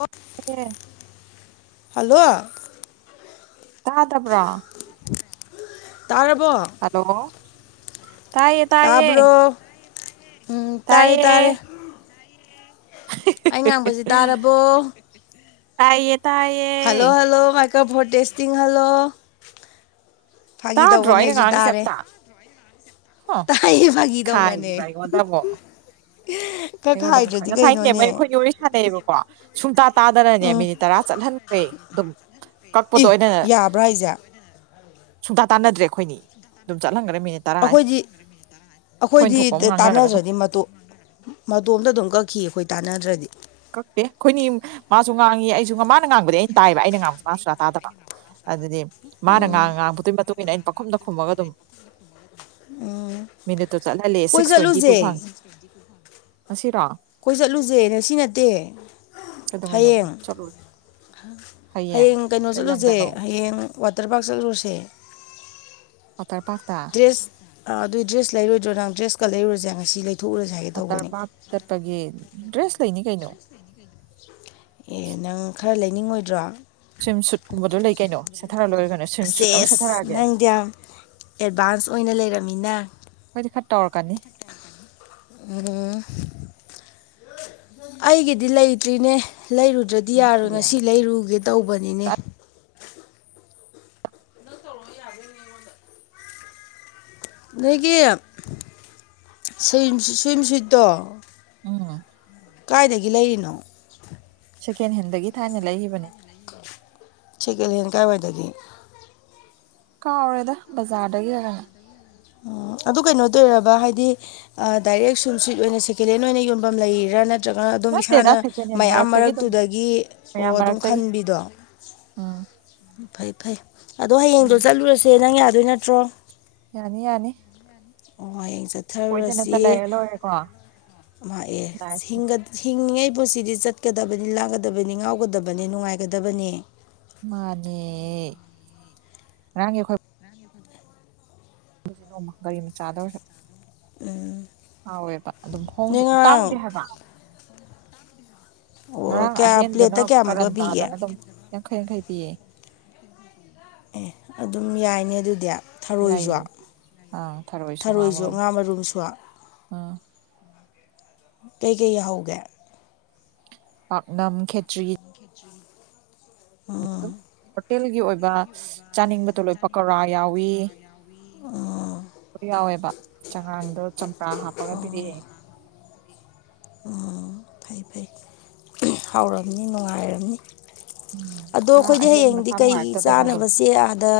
Of ꯍ hello ꯇꯥ ꯇꯕ꯭ꯔꯥ ꯇꯥꯔꯔꯕꯣ ꯍꯜꯂꯣ ꯇꯥꯏꯌꯦ ꯇꯥꯏꯌꯦ ꯇꯥꯕ꯭ꯔꯣ ꯎꯝ ꯇꯥꯔꯦ ꯇꯥꯏꯌꯦ ꯇꯥꯔꯦ ꯑꯩ ꯉꯥꯡꯕꯁꯤ ꯇꯥꯔꯕꯣ ꯑꯥꯏ ꯌꯦ ꯇꯑ ꯍꯜꯂꯣ ꯍꯜꯂꯣ ꯃꯥꯏꯀ ꯐꯣꯦꯁꯇ ꯍꯜꯂꯣ ꯐꯥꯒꯤ ꯇꯥꯗ꯭ꯔꯣ ꯇꯧꯕꯅꯦ ꯑꯩꯅ ꯑꯩꯁꯨ ꯉꯉꯥꯡꯉꯤꯁꯦ ꯇꯥꯔꯦ ꯍꯞꯇꯥ ꯇꯥꯏꯌꯦ ꯐꯒꯤꯗꯧ ꯃꯅꯦ ꯈꯥꯏꯔꯤꯕ ꯑꯩꯉꯣꯟꯗ ꯑꯃꯨꯛ ꯑꯩꯉꯣꯟꯗ ꯑꯃ ꯉꯁꯥꯏꯅꯦꯦꯝꯃ ꯑꯩꯈꯣꯏ ꯋꯥꯔꯤ ꯁꯥꯟꯅꯩꯌꯦꯕꯀꯣ ꯁꯨꯡꯇꯥ ꯇꯥꯗꯅꯅꯦ ꯎꯝ ꯃꯤꯅꯤꯠ ꯇꯔꯥ ꯆꯠꯍꯟꯈ꯭ꯔꯦ ꯑꯗꯨꯕꯨ ꯏ ꯌꯥꯕ꯭ꯔꯥ ꯑꯩꯁꯦ ꯁꯨꯡꯇꯥ ꯇꯥꯟꯅꯗ꯭ꯔꯦ ꯑꯩꯈꯣꯏꯅꯤ ꯑꯗꯨꯝ ꯆꯠꯍꯟꯈ꯭ꯔꯦ ꯃꯤꯅꯤꯠ ꯇꯔꯥ ꯍꯥꯏꯅ ꯑꯩꯈꯣꯏꯗꯤ ꯑꯩꯈꯣꯏꯅ ꯑꯩꯈꯣꯏꯗꯤ ꯊꯣꯛꯄ ꯑꯃ ꯉꯥꯡꯅꯔꯒ ꯑꯗꯨꯝ ꯇꯥꯟꯅꯖ꯭ꯔꯗꯤ ꯃꯇꯨ ꯃꯇꯣꯝꯇ ꯑꯗꯨꯝ ꯀꯛꯈꯤ ꯑꯩꯈꯣꯏ ꯇꯥꯟꯅꯗ꯭ꯔꯗꯤ ꯀꯛꯇꯦ ꯑꯩꯈꯣꯏꯅꯤ ꯃꯥꯁꯨ ꯉꯥꯡꯉꯤ ꯑꯩꯁꯨ ꯉ ꯃꯥꯅ ꯉꯥꯡꯕꯗꯤ ꯑꯩꯅ ꯇꯥꯏꯑꯕ ꯑꯩꯅ ꯉꯥꯡꯕꯁꯦ ꯃꯥꯁꯨꯥ ꯇꯥꯗꯕ ꯑꯗꯨꯗꯤ ꯃꯥꯅ ꯉꯥꯡ ꯉꯥꯡꯉꯕꯗꯨꯒꯤ ꯃꯇꯨꯡ ꯏꯟꯅ ꯑꯩꯅ ꯄꯥꯈꯨꯝꯗ ꯈꯨꯝꯃꯒ ꯑꯗꯨꯝ ꯃꯤꯅꯤꯠꯇꯨ ꯆꯠꯍꯜꯂꯦ ꯀꯣꯏ ꯁꯤꯛꯁ ꯇ꯭ꯋꯦꯟꯇꯤ ꯇꯨ ꯆꯠꯂꯨꯁꯦ ꯐꯪ ꯑꯁꯤꯁꯤꯔꯣ ꯑꯩꯈꯣꯏ ꯆꯠꯂꯨꯁꯦ ꯉꯁꯤ ꯅꯠꯇꯦ ꯀꯩꯗꯧꯉꯩꯅꯣ ꯍꯌꯦꯡ ꯆꯠꯂꯨꯔꯦ ꯍꯌꯦꯡ ꯀꯩꯅꯣ ꯀꯩ ꯆꯠꯂꯨꯁꯦ ꯂꯝꯗꯅꯣ ꯍꯌꯦꯡ ꯋꯥꯇꯔ ꯄꯥꯔꯛ ꯆꯠꯂꯨꯔꯁꯦ ꯋꯥꯇꯔ ꯄꯥꯛ ꯇ ꯏꯁ ꯑꯗꯨꯏ ꯗ꯭ꯔꯦꯁ ꯂꯩꯔꯣꯏꯗ꯭ꯔꯣ ꯅꯪ ꯗ꯭ꯔꯦꯁꯀ ꯂꯩꯔꯨꯔꯁꯦ ꯉꯁꯤ ꯂꯩꯊꯣꯛꯎꯔꯁꯦ ꯍꯥꯏꯒꯦ ꯇꯧꯕꯅꯦ ꯋꯥꯇꯔꯕꯄꯥꯛ ꯆꯠꯄꯒꯤ ꯗ꯭ꯔꯦꯁ ꯂꯩꯅꯤ ꯀꯩꯅꯣ ꯑꯦ ꯅꯪ ꯈꯔ ꯂꯩꯅꯤꯡꯉꯣꯏꯗ꯭ꯔꯣ ꯁ꯭ꯋꯤꯝ ꯁꯨꯠꯀꯨꯝꯕꯗꯣ ꯂꯩ ꯀꯩꯅꯣ ꯁꯦꯠꯊꯔ ꯂꯣꯏꯔꯦ ꯀꯩꯅꯣ ꯁ꯭ꯋꯤꯝ ꯁꯨꯠ ꯑꯃ ꯁꯦꯁ ꯁꯦꯠꯊꯔꯛꯑꯒꯦ ꯅꯪꯗꯤ ꯌꯥꯝ꯫ ꯑꯦꯗꯚꯥꯟꯁ ꯑꯣꯏꯅ ꯂꯩꯔꯃꯤꯅ ꯑꯈꯣꯏꯗꯤ ꯈꯥ ꯇꯧꯔꯀꯥꯅꯤ ꯎꯝ ꯑꯩꯒꯤꯗꯤ ꯂꯩꯇ꯭ꯔꯤꯅꯦ ꯂꯩꯔꯨ꯫ ꯗ꯭ꯔꯗꯤ ꯌꯥꯔꯣ ꯉꯁꯤ ꯂꯩꯔꯨꯒꯦ ꯇꯧꯕꯅꯤꯅꯦ꯫ ꯅꯣꯏꯒꯤ ꯁꯨꯨꯝ ꯁꯨꯏꯠꯇꯣ ꯎꯝ ꯀꯥꯏꯗꯒꯤ ꯂꯩꯔꯤꯅꯣ ꯁꯦꯀꯦꯟ ꯍꯦꯟꯗꯒꯤ ꯊꯥꯏꯅ ꯂꯩꯈꯤꯕꯅꯦ ꯁꯦꯀꯦꯟ ꯍꯦꯜ ꯀꯥꯏ ꯋꯥꯏꯗꯒꯤ ꯀꯥꯎꯔꯦꯗ ꯕꯖꯥꯔꯗꯒꯤꯔ ꯅꯪ꯫ ꯎꯝ ꯑꯗꯨ ꯀꯩꯅꯣꯇꯧꯔꯕ ꯍꯥꯏꯗꯤ꯫ ꯗꯥꯏꯔꯦꯛ ꯁꯨꯝ ꯁꯤꯠ ꯑꯣꯏꯅ ꯁꯦꯀꯦꯟ ꯍꯦꯟ ꯑꯣꯏꯅ ꯌꯣꯟꯐꯝ ꯂꯩꯔꯤꯔ ꯅꯠ ꯅꯠꯇ꯭ꯔꯒꯅ ꯑꯗꯨꯝ ꯅꯠꯇꯦꯗ ꯏꯁꯥꯅ ꯁꯦꯀꯦꯟ ꯍꯦꯟ ꯃꯌꯥꯝ ꯃꯔꯛꯇꯒꯤ ꯑꯗꯨꯝ ꯃꯔꯛꯇꯨꯗꯒꯤ ꯑꯣ ꯃꯌꯥꯝ ꯑꯗꯨꯝ ꯃꯔꯛꯇꯒꯤ ꯈꯟꯕꯤꯗꯣ ꯎꯝ꯫ ꯐꯩ ꯐꯩ ꯑꯗꯣ ꯍꯌꯦꯡꯗꯣ ꯆꯠꯂꯨꯔꯁꯦ ꯅꯪ ꯌꯥꯗꯣꯏ ꯅꯠꯇ꯭ꯔꯣ ꯌꯥꯅꯤ ꯌꯥꯅꯤ ꯑꯣ ꯍꯌꯦꯡ ꯆꯠꯊꯔꯨꯔꯁꯤ ꯀꯣꯏꯗꯅꯇ ꯂꯩꯔ ꯂꯣꯏꯔꯦꯀꯣ ꯃꯥꯥ ꯑꯦ ꯂꯥꯏꯐꯁꯦ ꯁꯤꯡꯒ꯫ ꯍꯤꯡꯂꯤꯉꯩ ꯄꯨꯟꯁꯤꯗꯤ ꯆꯠꯀꯗꯕꯅꯤ ꯂꯥꯡꯒꯗꯕꯅꯤ ꯉꯥꯎꯒꯗꯕꯅꯤ ꯅꯨꯡꯉꯥꯏꯒꯗꯕꯅꯤ꯫ ꯃꯥꯅꯦ ꯉꯔꯥꯡꯗꯤ ꯑꯈꯣꯏ ꯆꯠꯂꯨꯁꯦ ꯅꯣꯡꯃ ꯒꯥꯔꯤ ꯃꯆꯥꯗ ꯑꯣꯏꯔꯁꯨ ꯎꯝ꯫ ꯍꯥꯎꯋꯦꯕ ꯑꯗꯨꯝ ꯅꯣꯏ ꯍꯣꯡꯁꯨ ꯇꯥꯡꯗꯦ ꯉꯔꯥꯡ ꯍꯥꯏꯕ ꯑꯣ ꯉꯔꯥꯡ ꯀꯌꯥ ꯑꯍꯦꯟꯕꯅ ꯄ꯭ꯂꯦꯠꯇ ꯀꯌꯥꯃꯨꯛꯀ ꯀꯔꯟ ꯄꯤꯒꯦ ꯇꯥꯗꯅ ꯑꯗꯨꯝ ꯌꯥꯡꯈꯩ ꯌꯥꯡꯈꯩ ꯄꯤꯌꯦ꯫ ꯑꯦ ꯑꯗꯨꯝ ꯌꯥꯏꯅꯦ ꯑꯗꯨꯗꯤ꯫ ꯌꯥꯏꯌꯦ ꯊꯔꯣꯏꯖꫭ ꯑꯥ ꯊꯔꯣꯏꯁꯨ ꯉꯥ ꯃꯔꯨꯝꯁꯨ꯫ ꯎꯝ꯫ ꯀꯩ ꯀꯩ ꯌꯥꯎꯍꯧꯒꯦ꯫ ꯄꯥꯛꯅꯝ ꯈꯦꯠꯆꯔꯤ ꯎꯝ꯫ ꯑꯗꯨꯝ ꯍꯣꯇꯦꯜꯒꯤ ꯑꯣꯏꯕ ꯆꯥꯅꯤꯡꯕꯗꯣ ꯂꯣꯏ ꯄꯀꯧꯔꯥ ꯌꯥꯎꯋꯤ ꯑꯣ ꯌꯥꯎꯋꯦꯕ ꯆꯉꯥꯡꯗꯣ ꯆꯝꯄ꯭ꯔꯥ ꯍꯥꯞꯄꯒ ꯄꯤꯔꯛꯑꯦ ꯎꯝ ꯐꯩ ꯐꯩ ꯍꯥꯎꯔꯝꯅꯤ ꯅꯨꯡꯉꯥꯏꯔꯝꯅꯤ꯫ ꯎꯝ ꯑꯗꯣ ꯉꯔꯥꯡ ꯑꯈꯣꯏꯗꯤ ꯑꯍꯦꯟ ꯍꯌꯦꯡꯗꯤ ꯃꯁꯥ ꯀꯩ ꯅꯨꯡꯉꯥꯏꯔꯛꯇꯗꯅ ꯑꯗꯨꯝ ꯆꯥꯅꯕꯁꯦ ꯑꯥꯗ꯫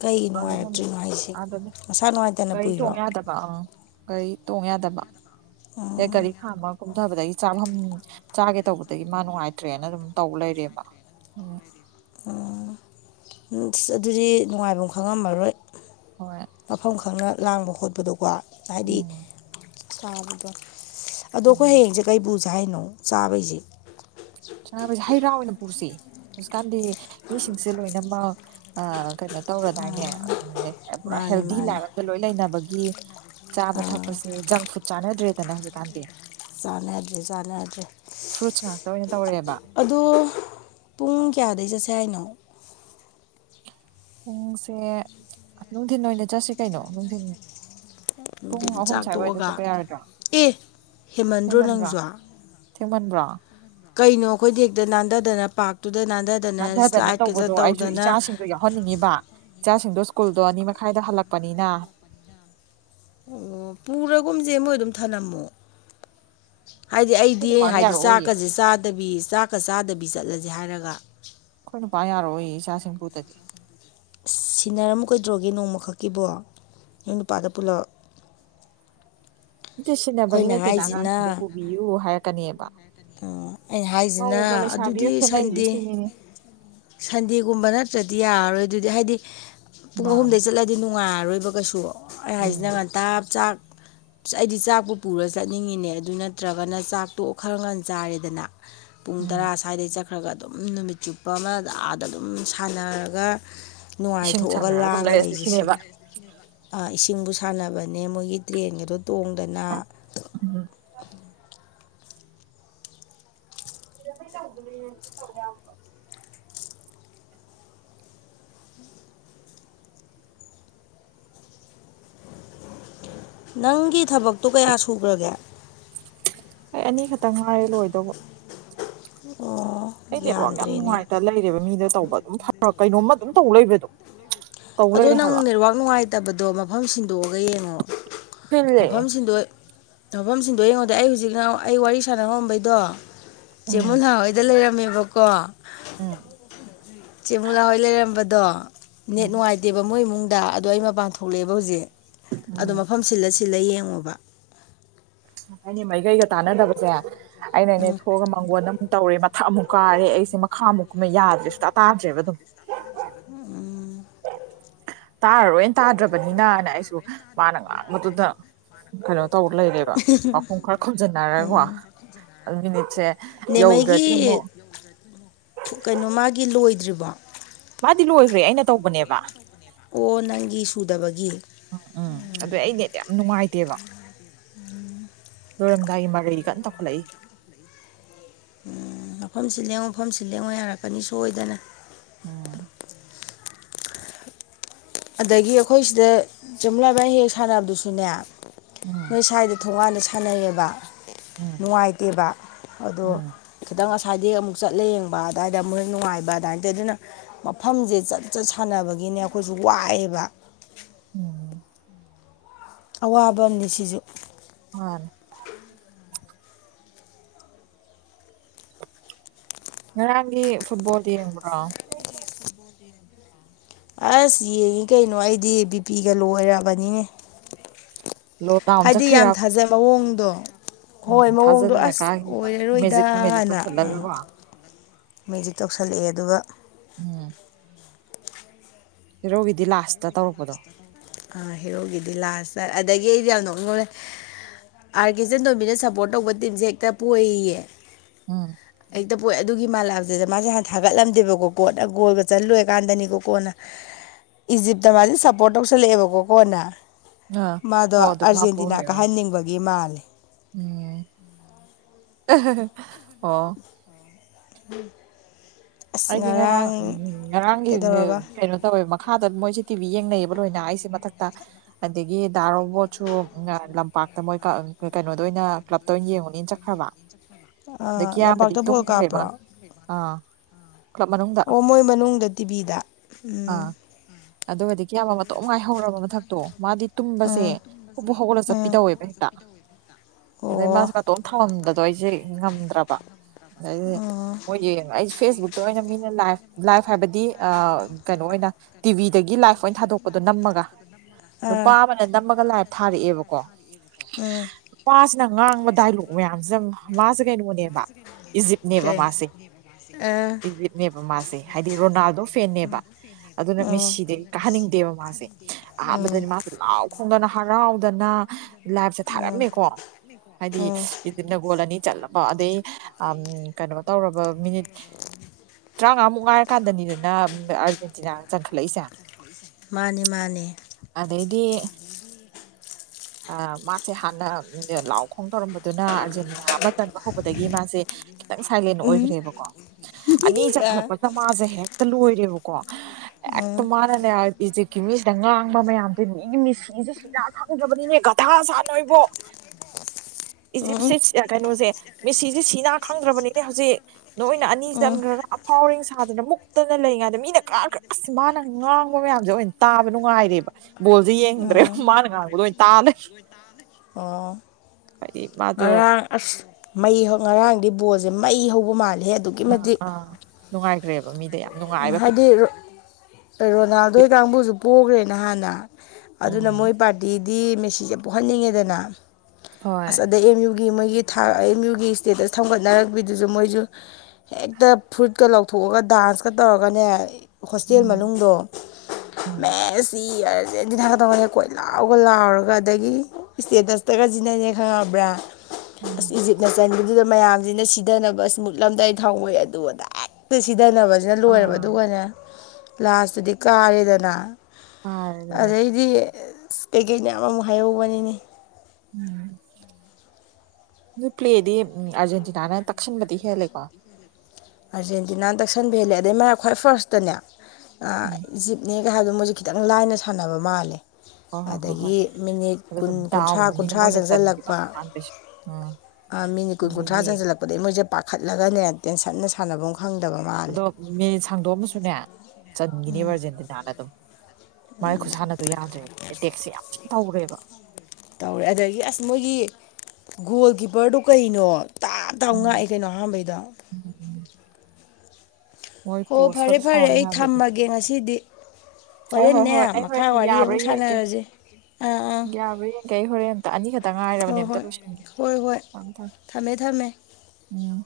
ꯀꯩꯒꯤ ꯑꯥ ꯅꯨꯡꯉꯥꯏꯔꯛꯇ꯭ꯔꯤꯅꯣ ꯍꯥꯏꯁꯦ ꯑꯥꯗꯗꯤ ꯃꯁꯥ ꯅꯨꯡꯉꯥꯏꯇꯅ ꯒꯥꯔꯤ ꯄꯨꯏꯔꯣ ꯇꯣꯡꯌꯥꯗꯝ꯫ ꯑ ꯒꯥꯔꯤ ꯇꯣꯡ ꯌꯥꯗꯕ ꯍꯦꯛ ꯒꯥꯔꯤ ꯈꯥꯝꯕꯒ ꯀꯨꯝ꯫ ꯆꯥꯕꯗꯒꯤ ꯆꯥꯐꯝ ꯆꯥꯒꯦ ꯇꯧꯕꯗꯒꯤ ꯃꯥ ꯅꯨꯡꯉꯥꯏꯇ꯭ꯔꯦꯅ ꯑꯗꯨꯝ ꯇꯧ ꯂꯩꯔꯦꯕ ꯎꯝ ꯑꯣ ꯑꯗꯨꯗꯤ ꯅꯨꯡꯉꯥꯏꯕꯝ ꯈꯪꯉꯝꯃꯔꯣꯏ꯫ ꯍꯣꯏ ꯃꯐꯝ ꯈꯪꯅ ꯂꯥꯡꯕ ꯈꯣꯠꯄꯗꯣꯀꯣ ꯍꯥꯏꯗꯤ ꯎꯝ ꯆꯥꯕꯗꯣ ꯑꯗꯣ ꯑꯈꯣꯏ ꯍꯌꯦꯡꯁꯦ ꯀꯩꯄꯨꯁꯦ ꯍꯥꯏꯅꯣ ꯆꯥꯕꯩꯁꯦ꯫ ꯆꯥꯕꯩꯖ ꯍꯩꯔꯥ ꯑꯣꯏꯅ ꯄꯨꯁꯦ ꯍꯧꯖꯤꯛꯀꯥꯟꯗꯤ ꯃꯤꯁꯤꯡꯁꯦ ꯂꯣꯏꯅꯃꯛ ꯑ ꯀꯩꯅꯣ ꯇꯧꯔꯗꯥꯏꯅꯦ ꯄꯨꯔꯥ ꯃꯥꯅꯦ ꯍꯦꯜꯗꯤ ꯃꯥꯅꯦ ꯂꯥꯏꯞ ꯑꯃꯗ ꯂꯣꯏ ꯂꯩꯅꯕꯒꯤ ꯆꯥꯕ ꯊꯛꯄꯁ ꯖꯪ ꯐꯨꯗ ꯆꯥꯟꯅꯗ꯭ꯔꯦꯗꯅ ꯍꯧꯖꯤꯛꯀꯥꯟꯗꯤ꯫ ꯆꯥꯅꯗ꯭ꯔ‌ꯦ ꯆꯥꯅꯗ꯭ꯔ‌ꯦ꯫ ꯐ꯭ꯔꯨꯠꯁ ꯉꯥꯛꯇ ꯑꯣꯏꯅ ꯇꯧꯔꯦꯕ ꯑꯗꯣ ꯄꯨꯡ ꯀꯌꯥꯗꯩ ꯆꯠꯁꯦ ꯍꯥꯏꯅꯣ꯫ ꯄꯨꯡꯁꯦ ꯅꯨꯡꯊꯤꯟ ꯑꯣꯏꯅ ꯆꯠꯁꯦ ꯀꯩꯅꯣ ꯅꯨꯡꯊꯤꯟ꯫ ꯄꯨꯡ ꯑꯗꯨꯝ ꯑꯍꯨꯝ ꯆꯥꯛ ꯁ꯭ꯋꯥꯏ ꯋꯥꯏꯗ ꯇꯣꯛꯑꯒ ꯆꯠꯄ ꯌꯥꯔꯣꯏꯗ꯭ꯔꯣ ꯑꯦ ꯍꯦꯃꯟꯗ꯭ꯔꯣ ꯊꯦꯡꯃꯟꯕ꯭ꯔꯥ ꯅꯪꯁꯨ ꯊꯦꯡꯃꯟꯕ꯭ꯔꫭ꯫ ꯀꯩꯅꯣ ꯑꯈꯣꯏꯗꯤ ꯍꯦꯛꯇ ꯅꯥꯟꯗꯗꯅ ꯄꯥꯛꯛꯇꯨꯗ ꯅꯥꯟꯗ ꯅꯥꯟꯊꯗꯅ ꯇꯧꯕꯗꯣ ꯑꯩꯁꯨ ꯏꯆꯥꯁꯤꯡꯗꯣ ꯌꯥꯎ ꯍꯟꯅꯤꯡꯉꯤꯕ ꯏꯆꯥꯁꯤꯡꯗꯣ ꯁ꯭ꯀꯨꯜꯗꯣ ꯑꯅꯤ ꯃꯈꯥꯏꯗ ꯍꯜꯂꯛꯄꯅꯤꯅ ꯑꯣ ꯄꯨꯔꯒꯨꯝꯖꯦ ꯃꯣꯏ ꯑꯗꯨꯝ ꯊꯅꯝꯃꯣ ꯍꯥꯏꯗꯤ ꯑꯩꯈꯣꯏ ꯑꯩꯗꯤ ꯑꯩꯅ ꯅꯨꯄꯥꯅ ꯍꯥꯏꯗꯤ ꯌꯥꯔꯛꯑꯣꯏꯌꯦ ꯆꯥꯛꯀꯁꯦ ꯆꯥꯗꯕꯤ ꯆꯥꯛꯀ ꯆꯥꯗꯕꯤ ꯆꯠꯂꯖꯦ ꯍꯥꯏꯔꯒ꯫ ꯑꯈꯣꯏ ꯅꯨꯄꯥ ꯌꯥꯔꯛ ꯑꯣꯏꯌꯦ ꯏꯆꯥꯁꯤꯡ ꯄꯨꯗꯗꯤ ꯏꯁ ꯁꯤꯟꯅꯔꯝꯃꯨ ꯀꯩꯗꯧꯔꯒꯦ ꯅꯣꯡꯃꯈꯛꯀꯤꯕꯣ ꯅꯪ ꯅꯨꯄꯥꯗ ꯄꯨꯂꯞ꯫ [inaudible] ꯅꯠꯇꯦ ꯁꯤꯟꯅꯕꯒꯤ ꯑꯩꯈꯣꯏꯅ ꯅꯠꯇꯦꯗ ꯍꯥꯏꯁꯤꯅ ꯑꯉꯥꯡꯁꯤꯡꯗꯣ ꯄꯨꯕꯤꯌꯨ ꯍꯥꯏꯔꯛꯀꯅꯦꯕ ꯑꯢ ꯑꯩꯅ ꯍꯥꯏꯖꯤꯅ ꯃꯧꯒ ꯑꯗꯨꯗꯤ ꯂꯩꯁꯥꯕꯤꯒ ꯈꯦꯠꯅꯩꯁꯦ ꯁꯟꯗꯦ ꯁꯤꯅꯤꯅꯦ ꯁꯟꯗꯦꯒꯨꯝꯕ ꯅꯠꯇ꯭ꯔꯗꯤ ꯌꯥꯔꯔꯣꯏ ꯑꯗꯨꯗꯤ ꯍꯥꯏꯗꯤ ꯄꯨꯡ ꯑꯍꯨꯝ ꯃꯥꯅꯦ ꯆꯠꯂ ꯗꯤ ꯅꯨꯡꯉꯥꯏꯔꯔꯣꯏꯕ ꯀꯩꯁꯨ ꯑꯩ ꯍꯥꯏꯖꯤꯅ ꯎꯝ ꯉꯟꯇ ꯆꯥꯛ ꯑꯩꯗꯤ ꯆꯥꯛꯄꯨ ꯄꯨꯔ ꯆꯠꯅꯤꯡꯉꯤꯅꯦ ꯑꯗꯨ ꯅꯠꯇ꯭ꯔꯒꯅ ꯆꯥꯛꯇꯣ ꯈꯔ ꯉꯟ ꯆꯥꯔꯦꯗꯅ ꯄꯨꯡ ꯎꯝ ꯇꯔꯥ ꯁ꯭ꯋꯥꯏꯗꯩ ꯆꯛ ꯈꯔꯒ ꯑꯗꯨꯝ ꯅꯨꯃꯤꯠ ꯆꯨꯞꯄ ꯑꯃ ꯑꯥꯗ ꯑꯗꯨꯝ ꯁꯥꯟꯅꯔꯒ ꯏꯁꯤꯡ ꯅꯨꯡꯉꯥꯏꯊꯣꯛꯑꯒ ꯁꯥꯟꯅꯔꯒ ꯑꯗꯨꯝ ꯂꯥꯡꯉ ꯂꯩꯔꯁꯤ ꯂꯩꯖꯦ ꯁꯤꯅꯦꯕ ꯁꯤꯅꯤ ꯑ ꯏꯁꯤꯡꯕꯨ ꯁꯥꯟꯅꯕꯅꯦ ꯃꯣꯏꯒꯤ ꯇ꯭ꯔꯦꯟꯒꯗꯣ ꯇꯣꯡꯗꯅ ꯎꯝ꯫ [unintelligible] ꯅꯪꯒꯤ ꯊꯕꯛꯇꯣ ꯀꯌꯥ ꯁꯨꯒ꯭ꯔꯥꯒꯦ ꯑꯩ ꯑꯅꯤ ꯈꯛꯇ ꯉꯥꯏꯔꯦ ꯂꯣꯏꯗꯧꯕ ꯑꯣ... ꯑꯩ ꯅꯦꯠꯋꯥꯛ ꯌꯥꯝ ꯌꯥꯝꯗ꯭ꯔꯦꯅꯦ ꯅꯨꯡꯉꯥꯏꯇ ꯂꯩꯔꯦꯕ ꯃꯤꯗ ꯇꯧꯕ ꯑꯗꯨꯝ ꯀꯩꯅꯣꯝꯃ ꯑꯗꯨꯝ ꯇꯧ ꯂꯩꯕꯗꯣ ꯇꯧ ꯑꯗꯣ ꯂꯩꯔꯦ ꯍꯥꯏꯕ ꯅꯪ ꯅꯦꯠꯋꯥꯛ ꯅꯨꯡꯉꯥꯏꯇꯕꯗꯣ ꯃꯐꯝ ꯁꯤꯟꯗꯣꯛꯑꯒ ꯌꯦꯡꯉꯣ꯫ ꯐꯤꯜꯂꯛꯑꯦ ꯃꯐꯝ ꯁꯤꯟꯗꯣꯛꯑ ꯃꯐꯝ ꯁꯤꯟꯗꯣꯛꯑ ꯌꯦꯡꯉꯣꯗꯤ ꯑꯩ ꯍꯧꯖꯤꯛꯅ ꯑꯩ ꯋꯥꯔꯤ ꯁꯥꯟꯅꯕ ꯍꯧꯔꯝꯕꯩꯗꯣ ꯆꯦ ꯎꯝ ꯃꯣꯅꯥ ꯍꫭꯏ ꯗ ꯂꯩꯔꯝꯃꯦꯕꯀꯣ꯫ ꯎꯝ ꯆꯦꯃꯣꯅꯥ ꯍꯣꯏ ꯂꯩꯔꯝꯕꯗꯣ ꯅꯦꯠ ꯎꯝ ꯅꯨꯡꯉꯥꯏ ꯏꯃꯨꯡꯗ ꯑꯗꯣ ꯑꯩ ꯃꯄꯥꯟ ꯊꯣꯛꯂꯛꯑꯦꯕ ꯍꯧꯖꯤꯛ ꯑꯗꯣ ꯎꯝ ꯃꯐꯝ ꯁꯤꯜꯂ ꯁꯤꯜꯂ ꯌꯦꯡꯉꯣꯕ꯫ ꯥꯉꯁꯥꯏꯅꯦ ꯃꯥꯏꯒꯩꯒ ꯇꯥꯟꯅꯗꯕꯁꯦ ꯑꯩꯅꯅꯦ ꯎꯝ ꯊꯣꯛꯑꯒ ꯃꯥꯡꯒꯣꯟꯗ ꯇꯧꯔꯦ ꯃꯊꯛ ꯑꯃꯨꯛ ꯀꯥꯔꯦ ꯑꯩꯁꯦ ꯃꯈꯥꯃꯨꯛ ꯀꯨꯝꯃ‌ꯦ ꯌꯥꯗ꯭ꯔꯦ ꯁꯨꯇꯥ ꯇꯥꯗ꯭ꯔꯦꯕ ꯑꯗꯨꯝ꯫ ꯎꯝ ꯇꯥꯔꯔꯣꯏ ꯇꯥꯗ꯭ꯔꯕꯅꯤꯅꯅ ꯑꯩꯁꯨ ꯃꯥꯅ ꯉꯥꯡꯕꯗꯨꯗ ꯀꯩꯅꯣ ꯇꯧ ꯂꯩꯔꯦꯕ ꯄꯥꯎꯈꯨꯝ ꯈꯔ ꯈꯨꯝꯝꯖꯟꯅꯔꯒꯀꯣ ꯎꯝ ꯑꯗꯨ ꯃꯤꯅꯤꯠꯁꯦ ꯌꯧꯗ꯭ꯔꯗꯤ ꯅꯦꯝꯃꯩꯒꯤ ꯑꯃꯨꯛ ꯀꯩꯅꯣ ꯃꯥꯒꯤ ꯂꯣꯏꯗ꯭ꯔꯤꯕꯣ ꯃꯥꯗꯤ ꯂꯣꯏꯒ꯭ꯔꯦ ꯑꯩꯅ ꯇꯧꯕꯅꯦꯕ ꯑꯣ ꯅꯪꯒꯤ ꯁꯨꯗꯕꯒꯤ꯫ ꯎꯝ ꯎꯝ ꯑꯗꯨ ꯑꯩ ꯅꯦꯠ ꯌꯥꯝ ꯅꯨꯡꯉꯥꯏꯇꯦꯕ꯫ ꯂꯣꯏꯔꯝꯗꯥꯏꯒꯤ ꯃꯔꯩ ꯀꯟꯅ ꯇꯧꯈꯠꯂꯛꯏ ꯎꯝ ꯃꯐꯝ ꯁꯤꯜꯂ ꯌꯦꯡꯉꯣ ꯃꯐꯝ ꯁꯤꯜꯂ ꯌꯦꯡꯉꯣ ꯌꯥꯔꯛꯀꯅꯤ ꯁꯣꯏꯗꯅ꯫ ꯎꯝ ꯑꯗꯒꯤ ꯑꯈꯣꯏ ꯁꯤꯗ ꯆꯝꯂꯕ ꯍꯦꯛ ꯍ‌ꯦꯛ ꯁꯥꯟꯅꯕꯗꯨꯁꯨꯅꯦ ꯎꯝ ꯅꯣꯏ ꯁ꯭ꯋꯥꯏꯗ꯫ ꯊꯣꯡꯉꯥꯟꯅ ꯁꯥꯟꯅꯩꯌꯦꯕ ꯎꯝ ꯅꯨꯡꯉꯥꯏꯇꯦꯕ ꯑꯗꯣ ꯎꯝ ꯈꯤꯇꯪ ꯍꯥꯏꯗꯤ ꯑꯃꯨꯛ ꯆꯠꯂ ꯌꯦꯡꯕ ꯑꯗꯥꯏꯗ ꯃꫭꯏ ꯅꯨꯡꯉꯥꯏꯕ ꯑꯗꯨꯏꯟ ꯇꯧꯋ‌ꯦ ꯑꯗꯨꯅ꯫ ꯃꯐꯝꯁꯦ ꯆꯠ ꯆꯠ ꯁꯥꯟꯅꯕꯒꯤꯅꯦ ꯑꯈꯣꯏꯁꯨ ꯋꯥꯏꯑꯦꯕ꯫ ꯎꯝ꯫ ꯑꯋꯥꯕ ꯑꯝꯅꯤꯁꯤꯁꯨ꯫ ꯃꯥꯅꯦ ꯉꯔꯥꯡꯒꯤ ꯐꯨꯠꯕꯣꯜꯗꯨ ꯌꯦꯡꯕ꯭ꯔꯣ꯫ ꯑꯁ ꯌꯦꯡꯉꯤ ꯀꯩꯅꯣ ꯑꯩꯗꯤ ꯕꯤꯄꯤꯒ ꯂꯣ ꯑꯣꯏꯔꯕꯅꯤꯅꯦ ꯂꯣ ꯗꯥꯎꯟ ꯍꯥꯏꯗꯤ ꯌꯥꯝ ꯆꯠꯈ꯭ꯔꯤꯔ ꯊꯥꯖ ꯃꯑꯣꯡꯗꯣ ꯎꯝ ꯍꯣꯏ ꯃꯑꯣꯡꯗꯣ ꯊꯥꯖꯗꯅ ꯑꯁ ꯀꯥꯈꯤꯕ ꯃꯦꯖꯤꯛꯅ ꯃꯦꯖꯤꯛ ꯑꯣꯏꯔꯔꯣꯏꯗꯅ ꯑꯥ ꯇꯧꯁꯜꯂꯒꯀꯣ ꯃꯦꯖꯤꯛ ꯇꯧꯁꯜꯂꯛꯑꯦ ꯑꯗꯨꯒ ꯎꯝ ꯍꯦꯔꯣꯒꯤꯗꯤ ꯂꯥꯁꯇ ꯇꯧꯔꯛꯄꯗꯣ ꯑ ꯍꯦꯔꯣꯒꯤꯗꯤ ꯂꯥꯁꯇ ꯑꯗꯒꯤ ꯑꯩꯗꯤ ꯌꯥꯝ ꯅꯣꯛꯅꯤꯡꯕ ꯑꯃ ꯂꯩ ꯑꯥꯔ ꯀꯦ ꯆꯟꯗꯣꯕꯤꯅ ꯁꯞꯄꯣꯔꯠ ꯇꯧꯕ ꯇꯤꯝꯁꯦ ꯍꯦꯛꯇ ꯄꯨꯌꯦ ꯎꯝ ꯍꯦꯛꯇ ꯄꯣꯏ ꯑꯗꯨꯒꯤ ꯃꯥꯜꯂꯛꯑꯁꯤꯗ ꯃꯥꯁꯦ ꯍꯥꯟꯅ ꯊꯥꯒꯠꯂꯝꯗꯦꯕꯀꯣ ꯀꯣꯟꯅ ꯒꯣꯜꯒ ꯆꯠꯂꯣꯏꯀꯥꯟꯗꯅꯤꯀꯣ ꯀꯣꯟꯅ ꯏꯖꯤꯞꯇ ꯃꯥꯗꯤ ꯁꯄꯣꯔꯠ ꯆꯜꯂꯛꯑꯦꯕꯀꯣ ꯀꯣꯟꯅ ꯑꯥ ꯃꯥꯗꯣ ꯍꯣ ꯑꯗꯨ ꯃꯥ ꯑꯥꯔꯖꯦꯟꯇꯤꯅꯥ ꯄꯣꯈ꯭ꯔꯦꯕ ꯀꯥꯍꯟꯅꯤꯡꯕꯒꯤ ꯃꯥꯜꯂꯦ ꯎꯝ ꯑꯣ ꯎꯝ [inaudible] ꯑꯩꯗꯤ ꯉꯥꯔꯥꯡꯒꯤ ꯀꯩꯗꯧꯔꯕ ꯀꯩꯅꯣ ꯇꯧꯋꯦ ꯃꯈꯥꯗ ꯃꯣꯏꯁꯦ ꯇꯤꯚꯤ ꯌꯦꯡꯅꯩꯌꯦꯕ ꯂꯣꯏꯅ ꯑꯩꯁꯦ ꯃꯊꯛꯇ ꯑꯗꯒꯤ ꯗꯥꯔꯣꯕꯣꯠꯁꯨ ꯂꯝꯄꯥꯛꯇ ꯃꯣꯏ ꯀꯩꯅꯣꯗ ꯑꯣꯏꯅ ꯀ꯭ꯂꯞꯇ ꯑꯣꯏꯅ ꯌꯦꯡꯉꯨꯅꯤꯅ ꯆꯠꯈ꯭ꯔꯕ ꯑ ꯑꯗꯩ ꯀꯤꯌꯥꯝꯕꯗꯤ ꯂꯝꯄꯥꯛꯇ ꯄꯣꯜ ꯇꯨꯝꯈ꯭ꯔꯦꯕ ꯀꯥꯞꯄ꯭ꯔꯣ ꯑꯥ ꯀ꯭ꯂꯕ ꯃꯅꯨꯡꯗ ꯑꯣ ꯃꯣꯏ ꯃꯅꯨꯡꯗ ꯇꯤꯕꯤꯗ ꯎꯝ ꯑꯥ ꯑꯗꯨꯒꯗꯤ ꯀꯌꯥꯝ ꯑꯃ ꯃꯇꯣꯛ ꯉꯥꯏꯍꯧꯔꯕ ꯃꯊꯛꯇꯣ ꯃꯥꯗꯤ ꯇꯨꯝꯕꯁꯦ ꯎꯝ ꯐꯨꯛ ꯐꯨꯛ ꯍꯧꯒꯠꯂꯒ ꯆꯠꯄꯤ ꯎꯝ ꯇꯧꯋꯦꯕ ꯍꯦꯛꯇ ꯑꯗꯩ ꯑꯣ ꯃꯥꯁꯦ ꯃꯇꯣꯝ ꯊꯝꯃꯝꯕꯗꯣ ꯑꯩꯁꯦ ꯉꯝꯗ꯭ꯔꯕ ꯎꯝ ꯃꯣꯏꯒꯤ ꯑꯩ ꯐꯦꯁꯕꯨꯛ ꯃꯤꯅ ꯂꯥꯏꯐ ꯂꯥꯏꯐ ꯍꯥꯏꯕꯗꯤ ꯑ ꯀꯩꯅꯣ ꯑꯣꯏꯅ ꯇꯤꯚꯤꯗꯒꯤ ꯂꯥꯏꯐ ꯑꯣꯏꯅ ꯊꯥꯗꯣꯛꯄꯗꯣ ꯅꯝꯃꯒ ꯅꯨꯄꯥ ꯑꯥ ꯑꯃꯅ ꯅꯝꯃꯒ ꯂꯥꯏꯐ ꯊꯥꯔꯛꯑꯦꯕꯀꯣ ꯎꯝ ꯅꯨꯄꯥꯁꯤꯅ ꯉꯥꯡꯕ ꯗꯥꯏꯂꯣꯛ ꯃꯌꯥꯝꯁꯦ ꯃꯥꯁꯦ ꯀꯩꯅꯣꯅꯦꯕ ꯏꯖꯤꯞꯅꯦꯕ ꯃꯥꯁꯦ ꯑ ꯏꯖꯤꯞꯅꯦꯕ ꯃꯥꯁꯦ ꯍꯥꯏꯗꯤ ꯔꯣꯅꯥꯜꯗꯣ ꯐꯦꯟꯅꯦꯕ ꯑꯗꯨꯅ ꯎꯝ ꯃꯦꯁꯤꯗꯤ ꯀꯥꯍꯟꯅꯤꯡꯗꯦꯕ ꯃꯥꯁꯦ ꯎꯝ ꯑꯍꯥꯟꯕꯗꯅꯤ ꯃꯥ ꯂꯥꯎ ꯈꯣꯡꯗꯅ ꯍꯔꯥꯎꯗꯅ ꯂꯥꯏꯐꯁꯦ ꯊꯥꯔꯝꯃꯦꯀꯣ ꯍꯥꯏꯗꯤ ꯎꯝ ꯏꯖꯤꯞꯅ ꯒꯣꯜ ꯑꯅꯤ ꯆꯜꯂꯕ ꯑꯗꯩ ꯑ ꯀꯩꯅꯣ ꯇꯧꯔꯕ ꯃꯤꯅꯤꯠ ꯉꯥꯃꯨꯛ ꯉꯥꯏꯔꯛꯀꯥꯟꯗꯅꯤꯗꯅ ꯑꯥꯔꯖꯦꯟꯇꯤꯅꯥꯅ ꯆꯪꯈꯠꯂꯛꯏꯁꯦ ꯃꯥꯅꯤ ꯃꯥꯅꯤ ꯑꯗꯩꯗꯤ ꯑ ꯃꯥꯁꯦ ꯍꯥꯟꯅ ꯂꯥꯎ ꯈꯣꯡ ꯇꯧꯔꯝꯕꯗꯨꯅ ꯑꯥꯔꯖꯦꯟꯇꯤꯅꯥ ꯑꯃ ꯆꯟꯕ ꯍꯧꯕꯗꯒꯤ ꯃꯥꯁꯦ ꯈꯤꯇꯪ ꯁꯥꯏꯂꯦꯟ ꯎꯝ ꯑꯣꯏꯈ꯭ꯔꯦꯕꯀꯣ ꯑꯅꯤ ꯍꯤꯍꯤꯍꯤ ꯑꯥ ꯆꯪꯈꯠꯂꯛꯄ ꯗ ꯃꯥꯥꯁꯦ ꯍꯦꯛꯇ ꯂꯣꯏꯔꯦꯕꯀꯣ ꯍꯦꯛꯇ ꯎꯝ ꯃꯥꯥꯟꯅꯅꯦ ꯏꯖꯤꯞꯀꯤ ꯃꯤꯁꯤꯗ ꯉꯥꯡꯕ ꯃꯌꯥꯝꯗꯒꯤ ꯅꯦ ꯒꯗꯥꯁꯥ ꯅꯣꯏꯕꯣ ꯎꯝ ꯏꯖꯤꯞꯁꯦ ꯁꯤꯗ ꯀꯩꯅꯣꯁꯦ ꯃꯦꯁꯤꯁꯦ ꯁꯤꯅꯥ ꯈꯪꯗ꯭ꯔꯕꯅꯤꯅꯦ ꯍꯧꯖꯤꯛ ꯅꯣꯏꯅ ꯑꯅꯤ ꯎꯝ ꯆꯟꯈ꯭ꯔꯒ ꯑꯐꯥꯎ ꯑꯔꯤꯡ ꯁꯥꯗꯅ ꯃꯨꯛꯇꯅ ꯂꯩꯔꯤꯉꯩꯗ ꯃꯤꯅ ꯀꯥꯈ꯭ꯔ ꯑꯁ ꯃꯥꯅ ꯉꯥꯡꯕ ꯃꯌꯥꯝꯁꯦ ꯑꯣꯏꯅ ꯇꯥꯕ ꯅꯨꯡꯉꯥꯏꯔꯦꯕ ꯕꯣꯜꯁꯦ ꯌꯦꯡꯗ꯭ꯔꯦ ꯎꯝ ꯃꯥꯅ ꯉꯥꯡꯕꯗꯣ ꯑꯣꯏꯅ ꯇꯥ ꯂꯩ [unintelligible] ꯑꯣ ꯍꯥꯏꯗꯤ ꯃꯥꯗꯣ ꯉꯔꯥꯡ ꯑꯁ ꯃꯩ ꯉꯔꯥꯡꯗꯤ ꯕꯣꯜꯁꯦ ꯃꯩ ꯍꯧꯕ ꯃꯥꯜꯂꯦ ꯑꯗꯨ ꯑꯥ ꯑꯥ ꯅꯨꯡꯉꯥꯏꯈ꯭ꯔꯦꯕ ꯃꯤꯗ ꯌꯥꯝ ꯅꯨꯡꯉꯥꯏꯕ ꯄ꯭ꯂꯦ- ꯍꯥꯏꯗꯤ ꯔꯣꯅꯥꯜꯗꯣꯏ ꯀꯥꯡꯕꯨꯁꯨ ꯄꯈ꯭ꯔꯦ ꯅꯍꯥꯟꯅ ꯑꯗꯨꯅ ꯎꯝ ꯃꯣꯏ ꯄꯥꯔꯇꯤꯗꯤ ꯃꯦꯁꯤꯁꯦ ꯄꯣꯛꯍꯟꯅꯤꯡꯉꯦꯗꯅ ꯍꯣꯏ ꯑꯁ ꯑꯗꯩ ꯑꯦꯝ ꯌꯨꯒꯤ ꯃꯣꯏꯒꯤ ꯊꯥ ꯑꯦꯝ ꯌꯨꯒꯤ ꯏꯁꯇꯦꯠꯇ ꯊꯝꯒꯠꯅꯔꯛꯄꯤꯗꯨꯁꯨ ꯃꯣꯏꯁꯨ ꯍꯦꯛꯇ ꯐꯨꯔꯤꯠꯀ ꯂꯧꯊꯣꯛꯑꯒ ꯗꯥꯟꯁ ꯇꯧꯔꯒꯅꯦ ꯍꯣꯁꯇꯦꯜ ꯎꯝ ꯃꯅꯨꯡꯗꯣ ꯎꯝ ꯃꯦ ꯁꯤ ꯐꯖꯦꯟ ꯇꯤꯟꯅꯒꯗꯧꯉꯁꯦ ꯀꯣꯏ ꯂꯥꯎꯒ ꯂꯥꯎꯔꯒ ꯑꯗꯒꯤ ꯏꯁꯇꯦꯇꯁꯇꯒ ꯁꯤꯖꯤꯟꯅꯅꯦ ꯈꯪꯉꯕ꯭ꯔꯥ ꯑꯁ ꯎꯝ ꯏꯖꯤꯠ ꯆꯟꯕꯗꯨꯗ ꯃꯌꯥꯝꯁꯤꯅ ꯁꯤꯗꯅꯕ ꯏꯁꯃꯨꯠꯂꯝꯗꯥꯏ ꯊꯥꯎꯉꯣꯏ ꯑꯗꯨꯗꯥꯏꯛꯇ ꯁꯤꯗꯅꯕ ꯁꯤꯅ ꯂꯣꯏꯔꯕ ꯑꯥ ꯑꯗꯨꯒꯅꯦ ꯂꯥꯁꯇꯨꯗꯤ ꯀꯥꯔꯦꯗꯅ ꯐꯔꯦꯅꯦ ꯑꯗꯩꯗꯤ ꯀꯩꯀꯩ ꯃꯌꯥꯝ ꯑꯃꯨꯛ ꯍꯥꯏꯍꯧꯕꯅꯤꯅꯦ [unintelligible] ꯄ꯭ꯂꯦꯗꯤ ꯑꯥꯔꯖꯦꯟꯇꯤꯅꯥꯅ ꯇꯛꯁꯤꯟꯕꯗꯤ ꯍꯦꯜꯂꯦꯀꯣ ꯑꯥꯔꯖꯦꯟꯇꯤꯅꯥ ꯇꯛꯁꯟꯕ ꯍꯦꯜꯂꯦ ꯑꯗꯩ ꯃꯥꯅ ꯈ꯭ꯋꯥꯏ ꯐꯥꯔꯁꯇꯅꯦ ꯑ ꯎꯝ ꯏꯖꯤꯞ ꯅꯦꯒ ꯍꯥꯏꯕꯗꯣ ꯃꯣꯏꯁꯨ ꯈꯤꯇꯪ ꯂꯥꯏꯅ ꯁꯥꯟꯅꯕ ꯃꯥꯜꯂꯦ ꯍꯣꯏ ꯍꯣꯏ ꯍꯣꯏ ꯍꯣꯏ ꯑꯗꯒꯤ ꯃꯤꯅꯤꯠ ꯑꯗꯨꯒ ꯀꯨꯟ ꯗꯥꯎꯗ ꯀꯨꯟꯊ꯭ꯔꯥ ꯃꯤꯅ ꯀꯨꯟꯊ꯭ꯔꯥ ꯃꯣꯏꯅ ꯆꯟꯈꯤꯕ ꯆꯪꯁꯤꯜꯂꯛꯄ ꯑꯍꯥꯟꯕꯩꯁꯨ ꯎꯝ ꯑ ꯃꯤꯅꯤꯠ ꯀꯨꯟ ꯀꯨꯟꯊ꯭ꯔꯥ ꯑꯗꯨꯗꯤ ꯆꯪꯁꯤꯜꯂꯛꯄꯗꯒꯤ ꯃꯣꯏꯁꯦ ꯄꯥꯈꯠꯂꯒꯅꯦ ꯇꯦꯟꯁꯟꯅ ꯁꯥꯟꯅꯕꯝ ꯐꯪꯗꯕ ꯃꯥ ꯑꯗꯣ ꯃꯤꯅꯤꯠ ꯁꯥꯡꯗꯣꯛꯑꯝꯃꯁꯨꯅꯦ ꯆꯟꯈꯤꯅꯦꯕ ꯑꯥꯔꯖꯦꯟꯇꯤꯅꯥꯅ ꯑꯗꯨꯝ ꯃꯥꯏ ꯈꯨꯠꯁꯥꯟꯅꯗꯣ ꯌꯥꯗ꯭ꯔꯦꯕ ꯑꯦꯇꯦꯛꯁꯦ ꯌꯥꯝ ꯊꯤꯅ ꯇꯧꯈ꯭ꯔꯦꯕ ꯇꯧꯔꯦ ꯑꯗꯒꯤ ꯑꯁ ꯃꯣꯏꯒꯤ ꯒꯣꯜ ꯀꯤꯞꯄꯔꯗꯨ ꯀꯩꯅꯣ ꯇꯥꯞ ꯇꯥꯞ ꯉꯥꯛꯑꯦ ꯀꯩꯅꯣ ꯑꯍꯥꯟꯕꯩꯗꯣ ꯃꯣꯏ ꯍꯣ ꯐꯔꯦ ꯀꯣꯁꯀꯗꯣ ꯐꯔꯦ ꯁꯥꯎꯔꯤ ꯑꯩ ꯃꯌꯥꯝꯗꯨꯗꯤ ꯊꯝꯃꯒꯦ ꯉꯁꯤꯗꯤ ꯍꯣꯏ ꯍꯣꯏ ꯍꯣꯔꯦꯟꯅꯦ ꯍꯣꯏ ꯑꯩ ꯃꯈꯥ ꯍꯣꯔꯦꯟꯗꯤ ꯋꯥꯔꯤ ꯌꯥꯕ꯭ꯔꯥ ꯑꯃꯨꯛ ꯌꯦꯡꯒꯦ ꯁꯥꯟꯅꯔꯁꯦ ꯑꯥ ꯑꯥ ꯌꯥꯕ꯭ꯔꯥ ꯌꯥꯡꯒꯦ ꯑꯩ ꯍꯣꯔꯦꯟ ꯑꯝꯇꯥ ꯑꯅꯤꯈꯛꯇ ꯍꯣꯏ ꯉꯥꯏꯔꯕꯅꯦ ꯍꯣꯏ ꯑꯝꯇ ꯂꯣꯏꯁꯤꯟꯒꯦ ꯍꯣꯏ ꯍꯣꯏ ꯊꯝꯃꯦ ꯊꯝꯃꯦ ꯊꯝꯃꯦ ꯊꯝꯃꯦ ꯎ